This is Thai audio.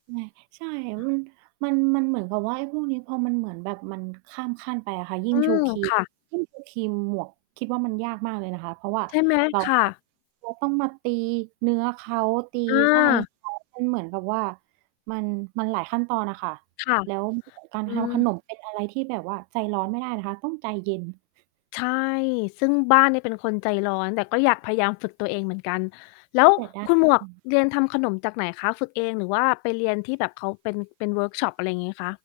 แหมะ ใช่ อ มัน มันเหมือนกับว่า ไอ้พวกนี้พอมันเหมือนแบบมันข้ามขั้นไปอะค่ะ ยิ่อืงชูม ครีคม ่ะ ยิ่งชูครีมหมวกคิดว่า มันยากมากเลยนะคะ เพราะว่าใช่ไหม? เรา ค่ต้อง ะ เราต้องมาตีเนื้อเขา ตีอไส้ า เขา มันเหมือนกับว่า มัน มันหลายขั้นตอนอะค่ะ ค่ะ แล้ว การอืทำขม นมเป็นอะไรที่แบบว่าใจร้อนไม่ได้นะคะ ต้องใจเย็น ใช่ ซึ่งบ้านเนี่ยเป็นคนใจร้อน แต่ก็อยากพยายามฝึกตัวเองเหมือนกัน แล้แลว้วแต่ด้าคน ุณหมวอกืม เรียนทำขนมจากไหนคะ ฝึกเองหรือว่าไปเรียนที่แบบเขาเป็น เป็นเวิร์กช็อป อะไรอย่างงี้คะ?